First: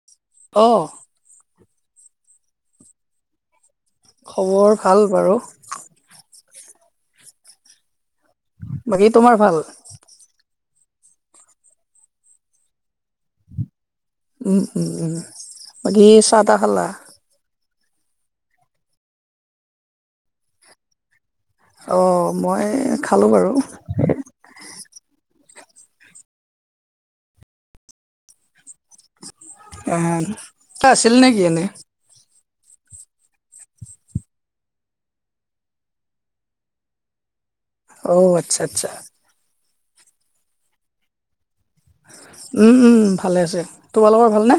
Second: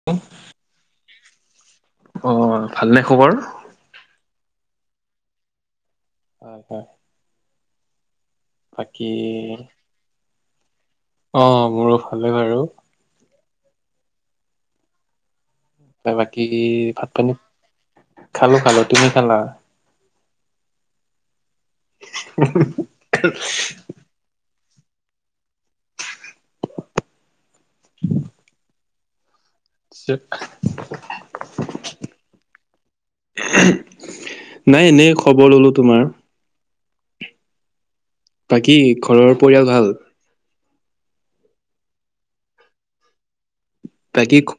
[unintelligible] অ'। অ' ভালনে খবৰ? খবৰ ভাল বাৰু। হয় হয়। বাকী তোমাৰ ভাল? অ' মোৰো ভালে বাৰু। উম, উম, উম, বাকি চাহ টাহ খালা? খালোঁ, খালোঁ খালোঁ। তুমি খালা? অ' মই খালোঁ বাৰু। এ, ত' আছিল নেকি এনে? নাই, এনেই খবৰ ল'লো তোমাৰ। অ', আচ্ছা বাকী আচ্ছা ঘৰৰ পৰিয়াল ভাল? উম, উম, ভালে আছে। তোমালোকৰ বাকী, ভালনে?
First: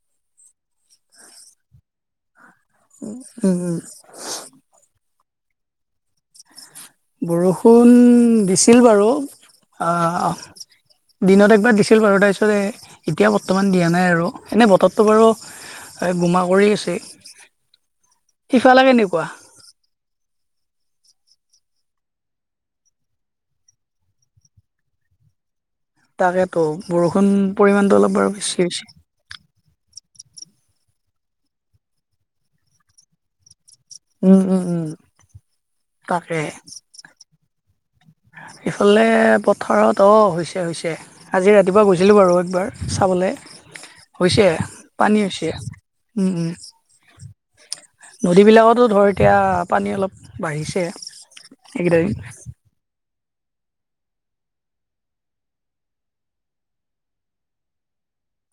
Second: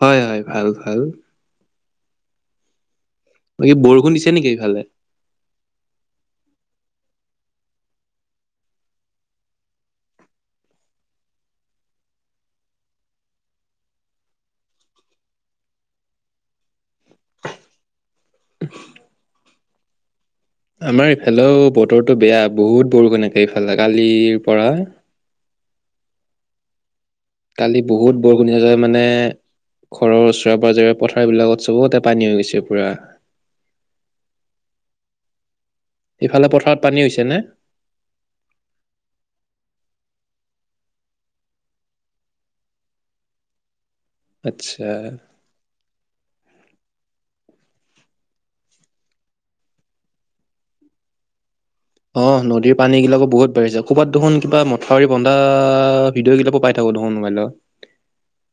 হয় হয়, ভাল ভাল। উ। বাকী বৰষুণ দিছে নেকি এইফালে? বৰষুণ দিছিল বাৰু। আ দিনত একবাৰ দিছিল বাৰু তাৰপিছত এতিয়া বৰ্তমান দিয়া নাই আৰু, এনেই বতৰটো বাৰু বোমা কৰি আছে। সিফালে কেনেকুৱা? আমাৰ ইফালেও বতৰটো বেয়া, বহুত বৰষুণকে ইফালে, কালিৰপৰা তাকেতো, বৰষুণ পৰিমণটো অলপ বাৰু বেছি হৈছে। এ ঘৰৰ ওচৰে পাজৰে পথাৰবিলাকত চবতে পানী হৈ গৈছে পুৰা। উম, উম, উম। হিফালে তাকে পথাৰত পানী হৈছেনে? এইফালে পথাৰত অ' হৈছে হৈছে। আজি ৰাতিপুৱা গৈছিলোঁ বাৰু একবাৰ চাবলে। হৈছে, আচ্ছা। পানী হৈছে, উম, উম। নদীবিলাকতো ধৰ এতিয়া পানী অলপ বাঢ়িছে। এইকেইটা দিন অ' নদীত পানীগিলাকো বহুত বাঢ়িছে, ক'ৰবাত দেখোন কিবা মথাউৰি বন্ধা ভিডিঅ'গিলাকো পাই থাকোঁ দেখোন মোবাইলত।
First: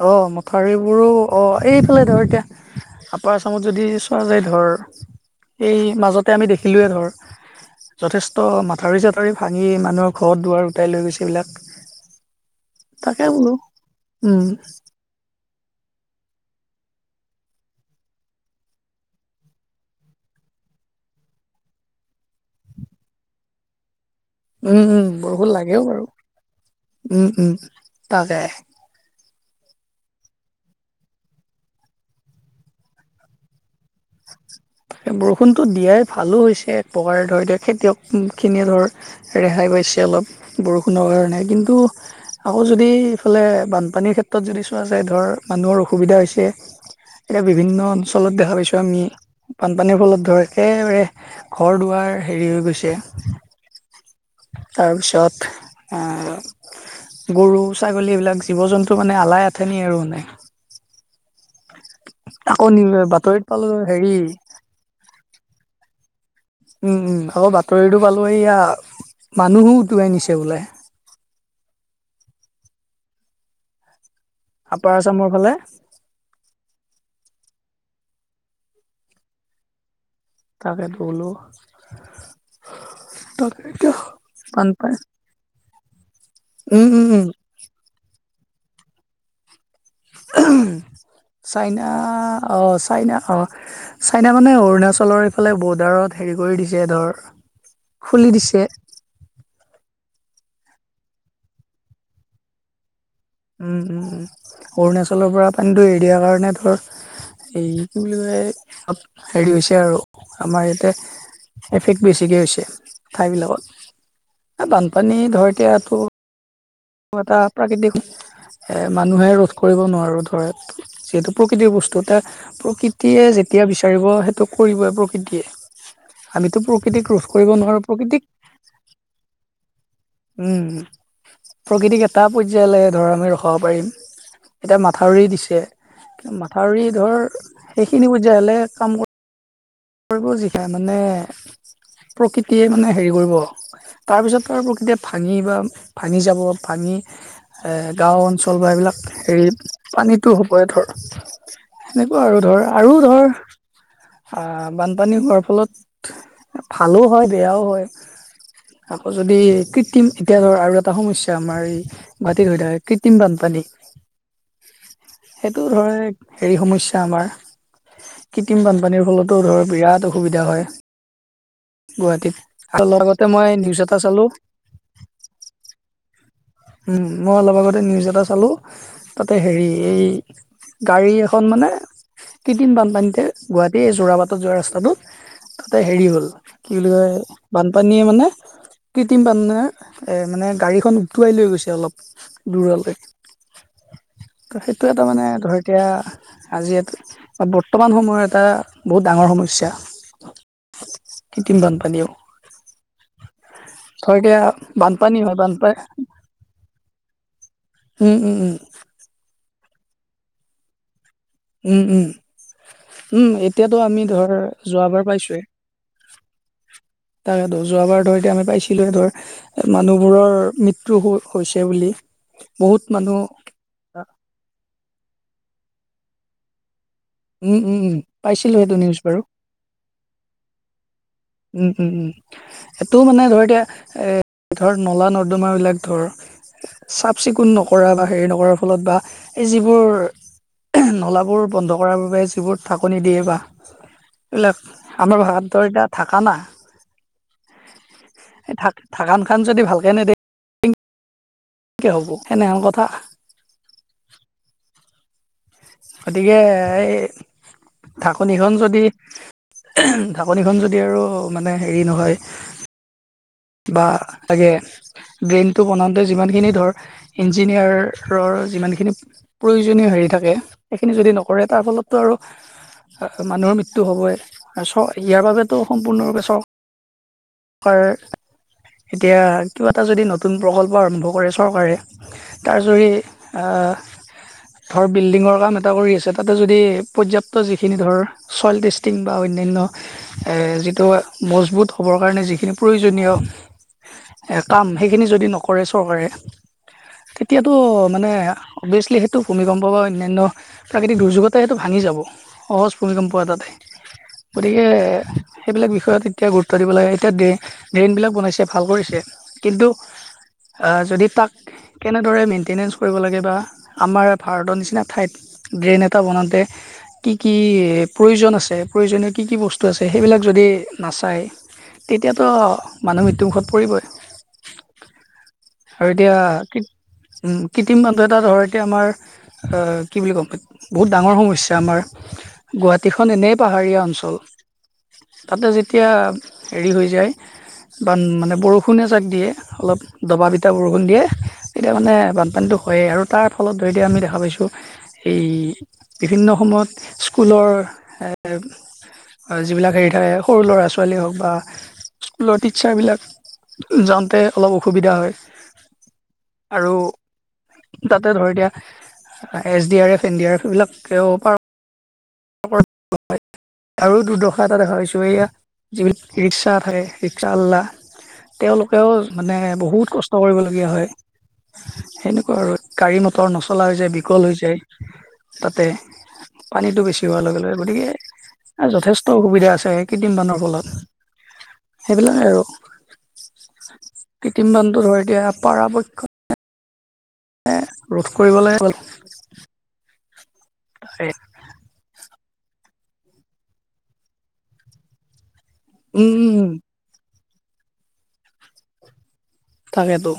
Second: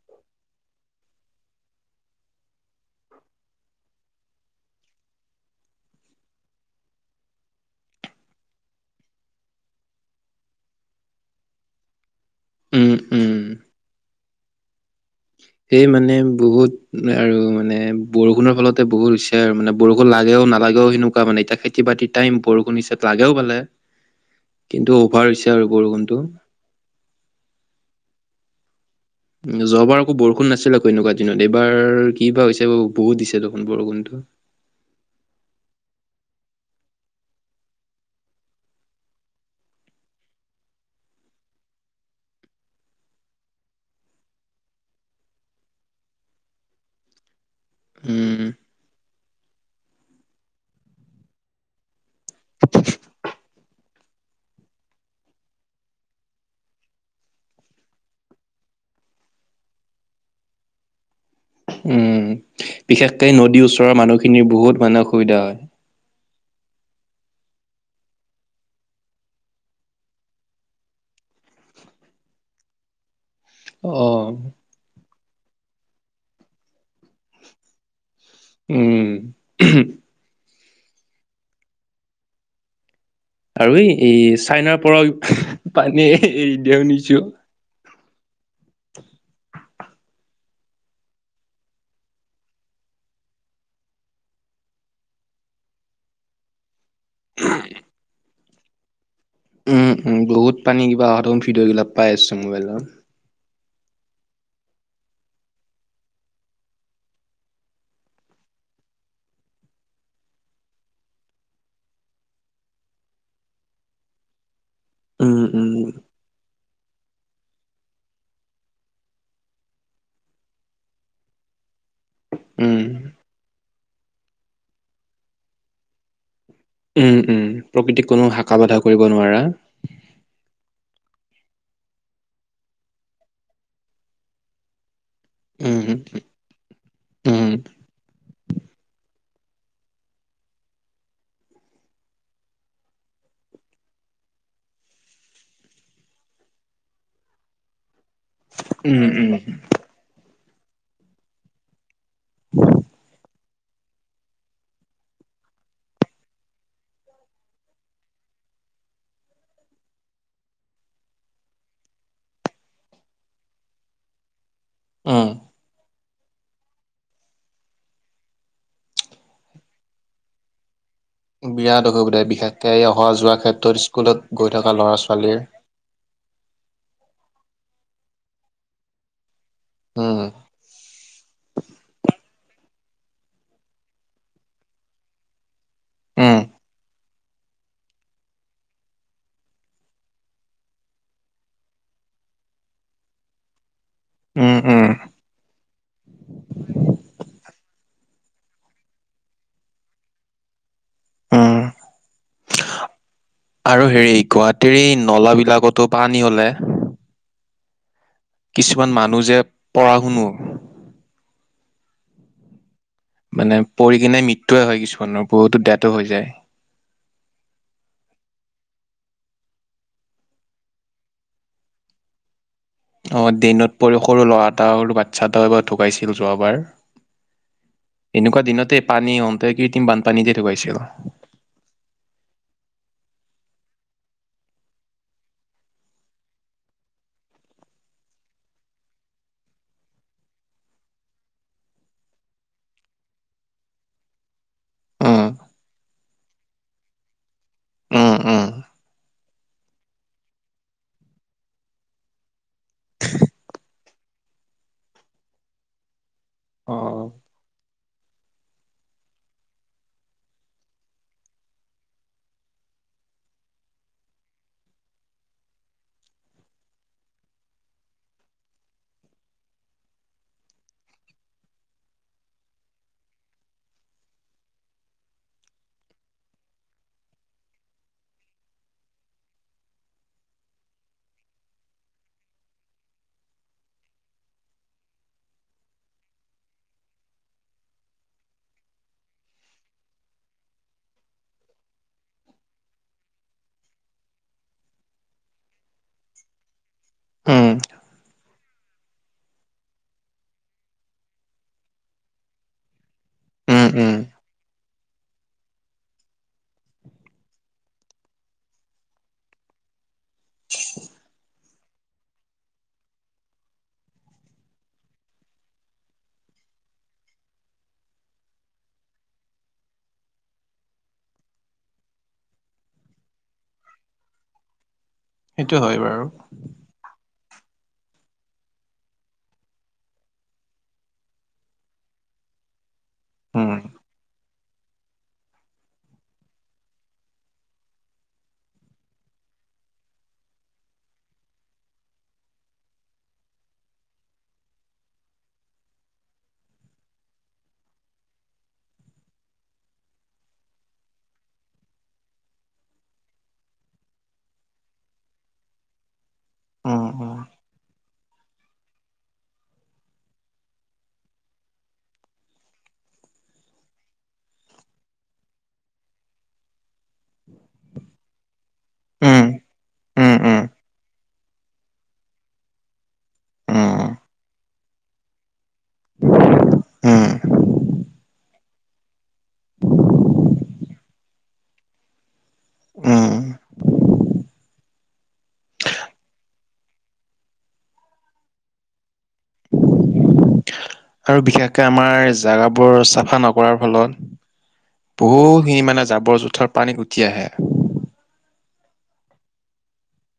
অ' মথাউৰিবোৰো অ' এইফালে ধৰ এতিয়া আপাৰ আচামত যদি চোৱা যায় ধৰ, এই মাজতে আমি দেখিলোঁৱেই ধৰ যথেষ্ট মাথাউৰি চাথাউৰি ভাঙি মানুহৰ ঘৰত দুৱাৰ উটাই লৈ গৈছে এইবিলাক। উম, তাকে উম। বোলো, উম। সেই মানে বহুত আৰু, মানে বৰষুণৰ ফলতে বহুত হৈছে আৰু মানে। বৰষুণ লাগেও নালাগেও সেনেকুৱা মানে, এতিয়া খেতি বাতিৰ টাইম বৰষুণ নিচ লাগেও ভালে। উম কিন্তু উম অভাৰ বৰষুণ হৈছে আৰু লাগেও বাৰু বৰষুণটো। উম, উম, তাকে। উ, যোৱাবাৰ আকৌ বৰষুণ নাছিলে আকৌ এনেকুৱা দিনত, এইবাৰ কি বা হৈছে ব-বহুত দিছে দেখোন বৰষুণটো। তাকে বৰষুণটো দিয়াই ভালো হৈছে এক প্ৰকাৰে ধৰ, এতিয়া খেতিয়কখিনিয়ে ধৰ ৰেহাই পাইছে অলপ বৰষুণৰ কাৰণে কিন্তু আকৌ যদি ইফালে বানপানীৰ ক্ষেত্ৰত যদি চোৱা যায় ধৰ মানুহৰ অসুবিধা হৈছে। [inaudible] এতিয়া বিভিন্ন অঞ্চলত উম, দেখা পাইছোঁ আমি বানপানীৰ ফলত ধৰ একেবাৰে ঘৰ দুৱাৰ হেৰি হৈ গৈছে। তাৰপিছত আহ গৰু-ছাগলী এইবিলাক জীৱ জন্তু মানে আলাই আথেনী আৰু মানে। উম, আকৌ নি বিশেষকে বাতৰিত পালো নদীৰ ওচৰৰ হেৰি মানুহখিনিৰ বহুত মানে অসুবিধা হয়। উম, উম, আকৌ বাতৰিটো পালো এইয়া মানুহো উটুৱাই নিছে বোলে। অ'। আপাৰ আচামৰ ফালে। উম। তাকে টো বোলো। আৰু তাকেতো এই এই চাইনাৰ বানপানী পৰাউ পানী এৰি দিয়া উম উম উম শুনিছোঁ। চাইনা অঁ', চাইনা অঁ' চাইনা মানে অৰুণাচলৰ এইফালে বৰ্ডাৰত হেৰি কৰি দিছে ধৰ খুলি দিছে। উম, উম, বহুত পানী কিবা অহা ভিডিঅ' গিলাক পাই আছোঁ মোবাইলত। উম, উম, উম, অৰুণাচলৰ পৰা পানীতটো এৰি দিয়া কাৰণে, ধৰ এই কি বুলি কয়, হেৰি হৈছে আৰু আমাৰ ইয়াতে এফেক্ট বেছিকে হৈছে, ঠাই বিলাকত বানপানী উম ধৰ উম এতিয়া তোৰ এটা প্ৰাকৃতিক এ মানুহে ৰোধ কৰিব নোৱাৰো ধৰ। যিহেতু, প্ৰকৃতিৰ বস্তু এটা উম প্ৰকৃতিয়ে যেতিয়া বিচাৰিব সেইটো কৰিবই প্ৰকৃতিয়ে। আমিতো প্ৰকৃতিক ৰোধ কৰিব নোৱাৰো, প্ৰকৃতিক কাক বাধা কৰিব নোৱাৰ? উম, প্ৰকৃতিক এটা পৰ্যায়লৈ ধৰ আমি ৰখাব পাৰিম। এতিয়া মাথাউৰি দিছে, উম কিন্তু মাথাউৰি ধৰ উম সেইখিনি প্ৰযাইলে কাম কৰিব যিষা মানে প্ৰকৃতিয়ে মানে হেৰি কৰিব। তাৰ পিছত আৰু প্ৰকতিয় ভাঙি বা ভাঙি যাব ভাঙি এ গাওঁ অঞ্চল বা এইবিলাক উম হেৰি উম পানীটো হ'বই ধৰ। সেনেকুৱা আৰু ধৰ আৰু ধৰ বানপানী হোৱাৰ ফলত ভালো হয়, বেয়াও হয়। আকৌ যদি কৃত্ৰিম এতিয়া ধৰ আৰু এটা সমস্যা আমাৰ এই গুৱাহাটীত হৈ থাকে কৃত্ৰিম বানপানী উম। সেইটো ধৰ হেৰি সমস্যা আমাৰ কৃত্ৰিম বানপানীৰ ফলত টো ধৰ বিৰাট অসুবিধা হয়। বিৰাট অসুবিধা গুৱাহাটীত। আৰু বিশেষকৈ অলপ অহা আগতে যোৱাৰ মই নিউজ ক্ষেত্ৰত এটা চালো স্কুলত গৈ থকা ল'ৰা ছোৱালীৰ। উম, মই অলপ আগতে নিউজ এটা চালো তাতে হেৰি, এই উম। গাড়ী এখন মানে কৃত্ৰিম বানপানীতে গুৱাহাটী যোৰাবাটত যোৱা ৰাস্তাটোত। তাতে হেৰি, হ'ল উম কি বুলি কয় বানপানীয়ে মানে কৃত্ৰিম বানে মানে গাড়ীখন উটুৱাই লৈ গৈছে অলপ দূৰলৈ উম ত' সেইটো উম এটা মানে ধৰ এতিয়া আজি বা বৰ্তমান সময়ৰ এটা বহুত ডাঙৰ সমস্যা উম কৃত্ৰিম বানপানীও। আৰু হেৰি ধৰ এতিয়া গুৱাহাটীৰ এই বানপানী হয়, নলাবিলাকতো বানপানী পানী হ'লে উম, উম, উম। কিছুমান মানুহ যে পৰা শুনো। উম, উম, উম, মানে এতিয়াতো পৰি আমি কিনে ধৰ মৃত্যুয়ে হয় যোৱাবাৰ কিছুমানৰ পাইছোৱে। বহুতো ডেথো হৈ যায় তাকে টো যোৱাবাৰ ধৰ এতিয়া আমি পাইছিলোঁৱে ধৰ মানুহবোৰৰ মৃত্যু হৈছে বুলি। বহুত মানুহ অ', ড্ৰেনত পৰি সৰু ল'ৰা এটা সৰু বাচ্ছা এটাও এবাৰ ঢুকাইছিল যোৱাবাৰ। উম উম উম এনেকুৱা পাইছিলো সেইটো দিনতে নিউজ পানী বাৰু আহোঁতে কৃত্ৰিম বানপানীতে ঢুকাইছিল। উম, উম, উম। এইটো মানে ধৰ এতিয়া এ ধৰ নলা নৰ্দমা বিলাক ধৰ চাফ চিকুণ নকৰা বা হেৰি নকৰাৰ ফলত বা এই যিবোৰ নলাবোৰ বন্ধ কৰাৰ বাবে যিবোৰ ঢাকনি দিয়ে বা এইবিলাক আমাৰ উম ভাষাতটোৰ এতিয়া থকা না। উম উম এই থাক থঢাকন খান যদি ভাল [unintelligible] যেনেক হ'ব এনেহেন কথা। গতিকে অ এই ঢাকনিখন যদি ঢাকনিখন যদি আৰু মানে হেৰি নহয় বা আগে ড্ৰেইনটো বনাওঁতে যিমানখিনি ধৰ ইঞ্জিনিয়াৰৰ যিমানখিনি প্ৰয়োজনীয় হেৰি থাকে সেইখিনি যদি নকৰে তাৰ ফলতটো আৰু মানুহৰ মৃত্যু হ'বই চ ইয়াৰ বাবেতো সম্পূৰ্ণৰূপে চওক কৰ এতিয়া কিবা এটা যদি নতুন প্ৰকল্প আৰম্ভ কৰে চৰকাৰে তাৰ জৰি ধৰ বিল্ডিংৰ কাম এটা কৰি আছে তাতে যদি পৰ্যাপ্ত যিখিনি ধৰ চইল টেষ্টিং বা অন্যান্য যিটো মজবুত হ'বৰ কাৰণে যিখিনি প্ৰয়োজনীয় কাম সেইখিনি যদি নকৰে চৰকাৰে তেতিয়াতো উম মানে অভিয়াচলি সেইটো ভূমিকম্প বা অন্যান্য প্ৰাকৃতিক দুৰ্যোগতা সেইটো ভাঙি যাব সহজ ভূমিকম্প এটাতে উম, উম। গতিকে সেইবিলাক বিষয়ত এতিয়া গুৰুত্ব দিব লাগে এতিয়া ড্ৰেই ড্ৰেইনবিলাক বনাইছে ভাল কৰিছে কিন্তু যদি তাক কেনেদৰে মেইনটেনেঞ্চ কৰিব লাগে বা আমাৰ ভাৰতৰ নিচিনা ঠাইত ড্ৰেন এটা বনাওঁতে। কি, কি প্ৰয়োজন আছে প্ৰয়োজনীয় কি, কি বস্তু আছে সেইবিলাক যদি নাচায় তেতিয়াতো মানুহ মৃত্যুমুখত পৰিবই। সেইটো হয় আৰু বাৰু এতিয়া উ কৃত্ৰিম মানুহ এটা ধৰ এতিয়া আমাৰ কি বুলি ক'ম বহুত ডাঙৰ সমস্যা আমাৰ। গুৱাহাটীখন এনেই উম পাহাৰীয়া অঞ্চল। তাতে যেতিয়া হেৰি হৈ যায়। বা মানে বৰষুণে চাক দিয়ে অলপ দবা বিটা বৰষুণ দিয়ে এতিয়া মানে বানপানীটো হয়েই আৰু তাৰ ফলত ধৰি দ আমি দেখা পাইছোঁ এই বিভিন্ন সময়ত স্কুলৰ যিবিলাক হেৰি থাকে সৰু ল'ৰা ছোৱালী হওক বা স্কুলত ইচ্ছা বিলাক যাওঁতে অলপ অসুবিধা হয়। আৰু উম উম তাতে ধৰি দিয়া S D R F N D R F এইবিলাকেও পাৰ [unintelligible] আৰু দুৰ্দৰ্শা এটা দেখা পাইছোঁ এইয়া যি ৰিক্সা থাকে ৰিক্সাৱাল্লা তেওঁলোকেও উম মানে বহুত কষ্ট উম উম কৰিবলগীয়া হয়। সেনেকুৱা আৰু গাড়ী মটৰ বতৰ নচলা উম হৈছে বিকল হৈছে তাতে পানীতটো বেছি উম হোৱাৰ লগে লগে গতিকে যথেষ্ট অসুবিধা আছে কৃত্ৰিম বানৰ ফলত। সেইবিলাকে আৰু উম কৃত্ৰিম বানটো ধৰ এতিয়া পৰাপক্ষ ৰোধ কৰিবলৈ গৈ আৰু বিশেষকে আমাৰ জেগাবোৰ চাফা নকৰাৰ ফলত বহুখিনি মানে জাবৰ উম জোঁথৰ পানীত উটি আহে। তাকেতো।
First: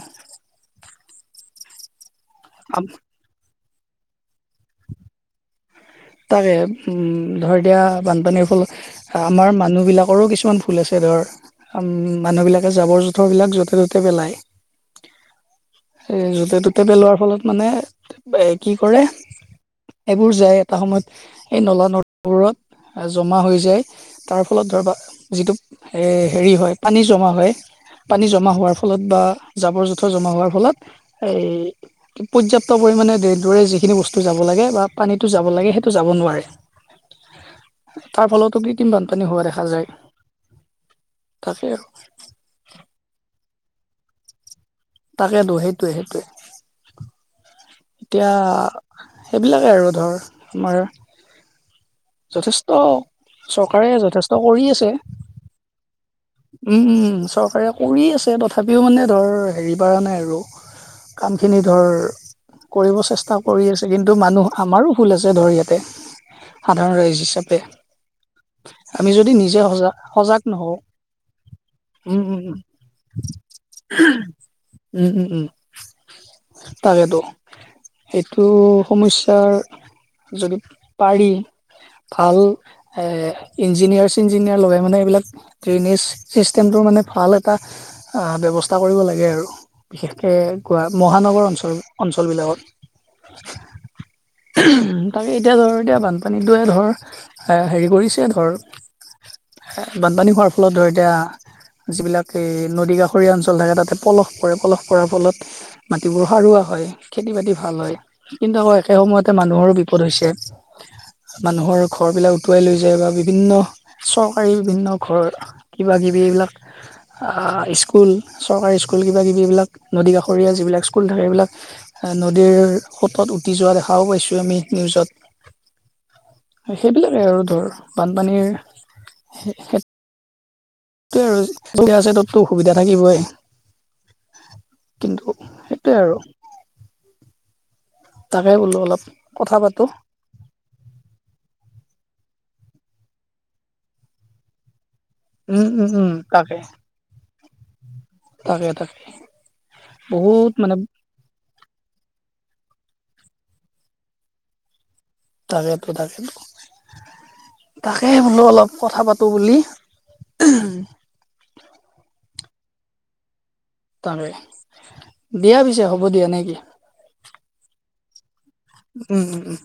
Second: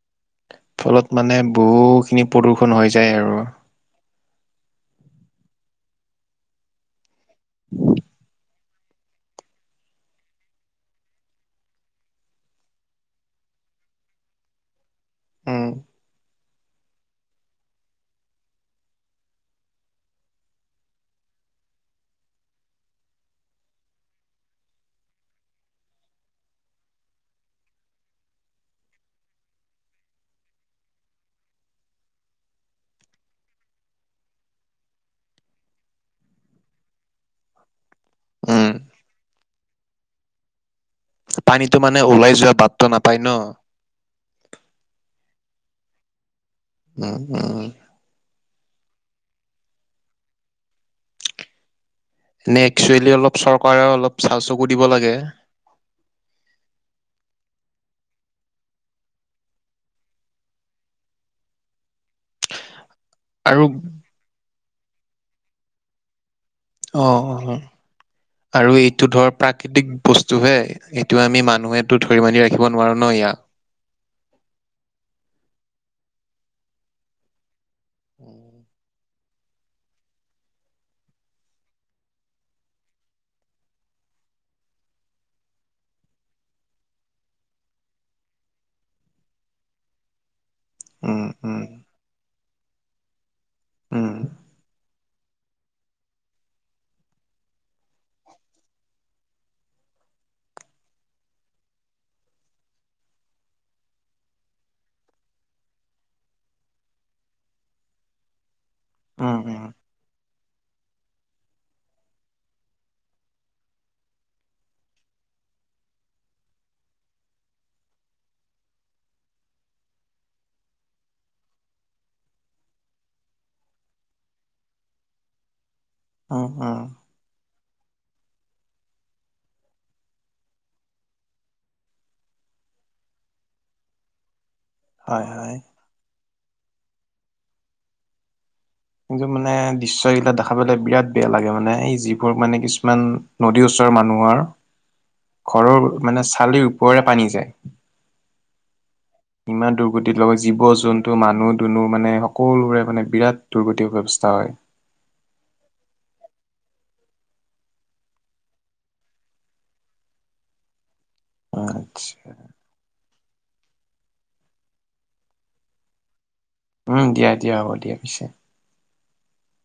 ফলত মানে বহুখিনি প্ৰদূষণ হৈ যায় আৰু। তাকে ধৰ দিয়া বানপানীৰ ফুল আমাৰ মানুহবিলাকৰো কিছুমান ভুল আছে ধৰ। আ, মানুহবিলাকে জাবৰ জোঁথৰবিলাক য'তে ত'তে পেলায়। উম সে য'তে ত'ত তে পেলোৱাৰ ফলত মানে কি কৰে, এইবোৰ যে এটা সময়ত এই নলা নদবোৰত জমা হৈ যায় তাৰফলত ধৰবা যিটো হেৰি হয়, পানী জমা হয় পানী জমা হোৱাৰ ফলত বা জাবৰ জোঁথৰ জমা হোৱাৰ ফলত এই পৰ্যাপ্ত পৰিমাণে দৰে যিখিনি বস্তু যাব লাগে বা পানীটো যাব যাব লাগে সেইটো যাব নোৱাৰে, তাৰফলতো উম কৃত্ৰিম বানপানী হোৱা দেখা যায়। তাকে পানীটো আৰু মানে ওলাই যোৱা বাটটো নাপায় ন'। তাকেতো, সেইটোৱে সেইটোৱে। উম, উম। এতিয়া সেইবিলাকে আৰু ধৰ, আমাৰ এনে যথেষ্ট একচুৱেলি অলপ চৰকাৰে অলপ যথেষ্ট চাল কৰি চকু দিব আছে লাগে। উম, উ, চৰকাৰে কৰি আছে তথাপিও মানে ধৰ হেৰি পৰা নাই আৰু। কামখিনি ধৰ কৰিব চেষ্টা আৰু কৰি আছে কিন্তু মানুহ, আমাৰো ভুল আছে ধৰ ইয়াতে। সাধাৰণ অ ৰাইজ অ হিচাপে। আৰু এইটো আমি ধৰ যদি নিজে সজা প্ৰাকৃতিক সজাগ বস্তুহে, নহওঁ এইটো আমি মানুহেতো উম, ধৰি উম, বান্ধি উম, ৰাখিব নোৱাৰো ন' ইয়াক। উম, উম, উম, তাকেতো। এইটো উম সমস্যাৰ যদি পাৰি ভাল এ, ইঞ্জিনিয়াৰ চিঞ্জিনিয়াৰ লগাই মানে এইবিলাক ড্ৰেইনেজ চিষ্টেমটোৰ মানে ভাল এটা আ, ব্যৱস্থা কৰিব লাগে আৰু, বিশেষকে কোৱা, মহানগৰ উম অঞ্চল, অঞ্চলবিলাকত। উম। তাকে এতিয়া ধৰ, এতিয়া বানপানীটোৱে ধৰ হেৰি কৰিছে ধৰ বানপানী হোৱাৰ ফলত ধৰ এতিয়া যিবিলাক এই নদী কাষৰীয়া অঞ্চল থাকে তাতে পলস কৰে, পলস পৰাৰ ফলত মাটিবোৰ সাৰুৱা হয়, খেতি বাতি ভাল হয়, কিন্তু আকৌ একে উম সময়তে উম মানুহৰো বি পদ হৈছে। মানুহৰ ঘৰবিলাক উটুৱাই লৈ যায় বা বিভিন্ন চৰকাৰী বিভিন্ন ঘৰ কিবাকিবি এইবিলাক স্কুল, চৰকাৰী স্কুল কিবাকিবিব এইবিলাক নদী কাষৰীয়া যিবিলাক স্কুল থাকে সেইবিলাক নদীৰ সোতত উটি যোৱা দেখাও পাইছোঁ আমি নিউজত। উম উম সেইবিলাকে আৰু ধৰ বানপানীৰ হে সেইটোৱে আৰু যেতিয়া আছে তততো অসুবিধা থাকিবই, হয় কিন্তু হয়। সেইটোৱে আৰু। তাকে বোলো অলপ কিন্তু মানে কথা পাতো দৃশ্যবিলাক দেখা দেখা পালে বিৰাট বেয়া লাগে, মানে এই যিবোৰ মানে কিছুমান নদীৰ ওচৰৰ মানুহৰ উম ঘৰৰ উম উম মানে তাকে চালিৰ ওপৰেৰে পানী যায়। তাকে, তাকে। ইমান দুৰ্গতিৰ লগত বহুত জীৱ মানে জন টো, মানুহ, দনুহ মানে সকলোৰে মানে বিৰাট দুৰ্গতি ব্যৱস্থা হয়। তাকেতো, তাকেতো। তাকে বোলো অলপ কথা পাতোঁ বুলি। আচ্ছা। তাকে, দিয়া পিছে হ'ব দিয়া, নেকি? উম, দিয়া দিয়া, হ'ব দিয়া পিছে। উম, উম, উম।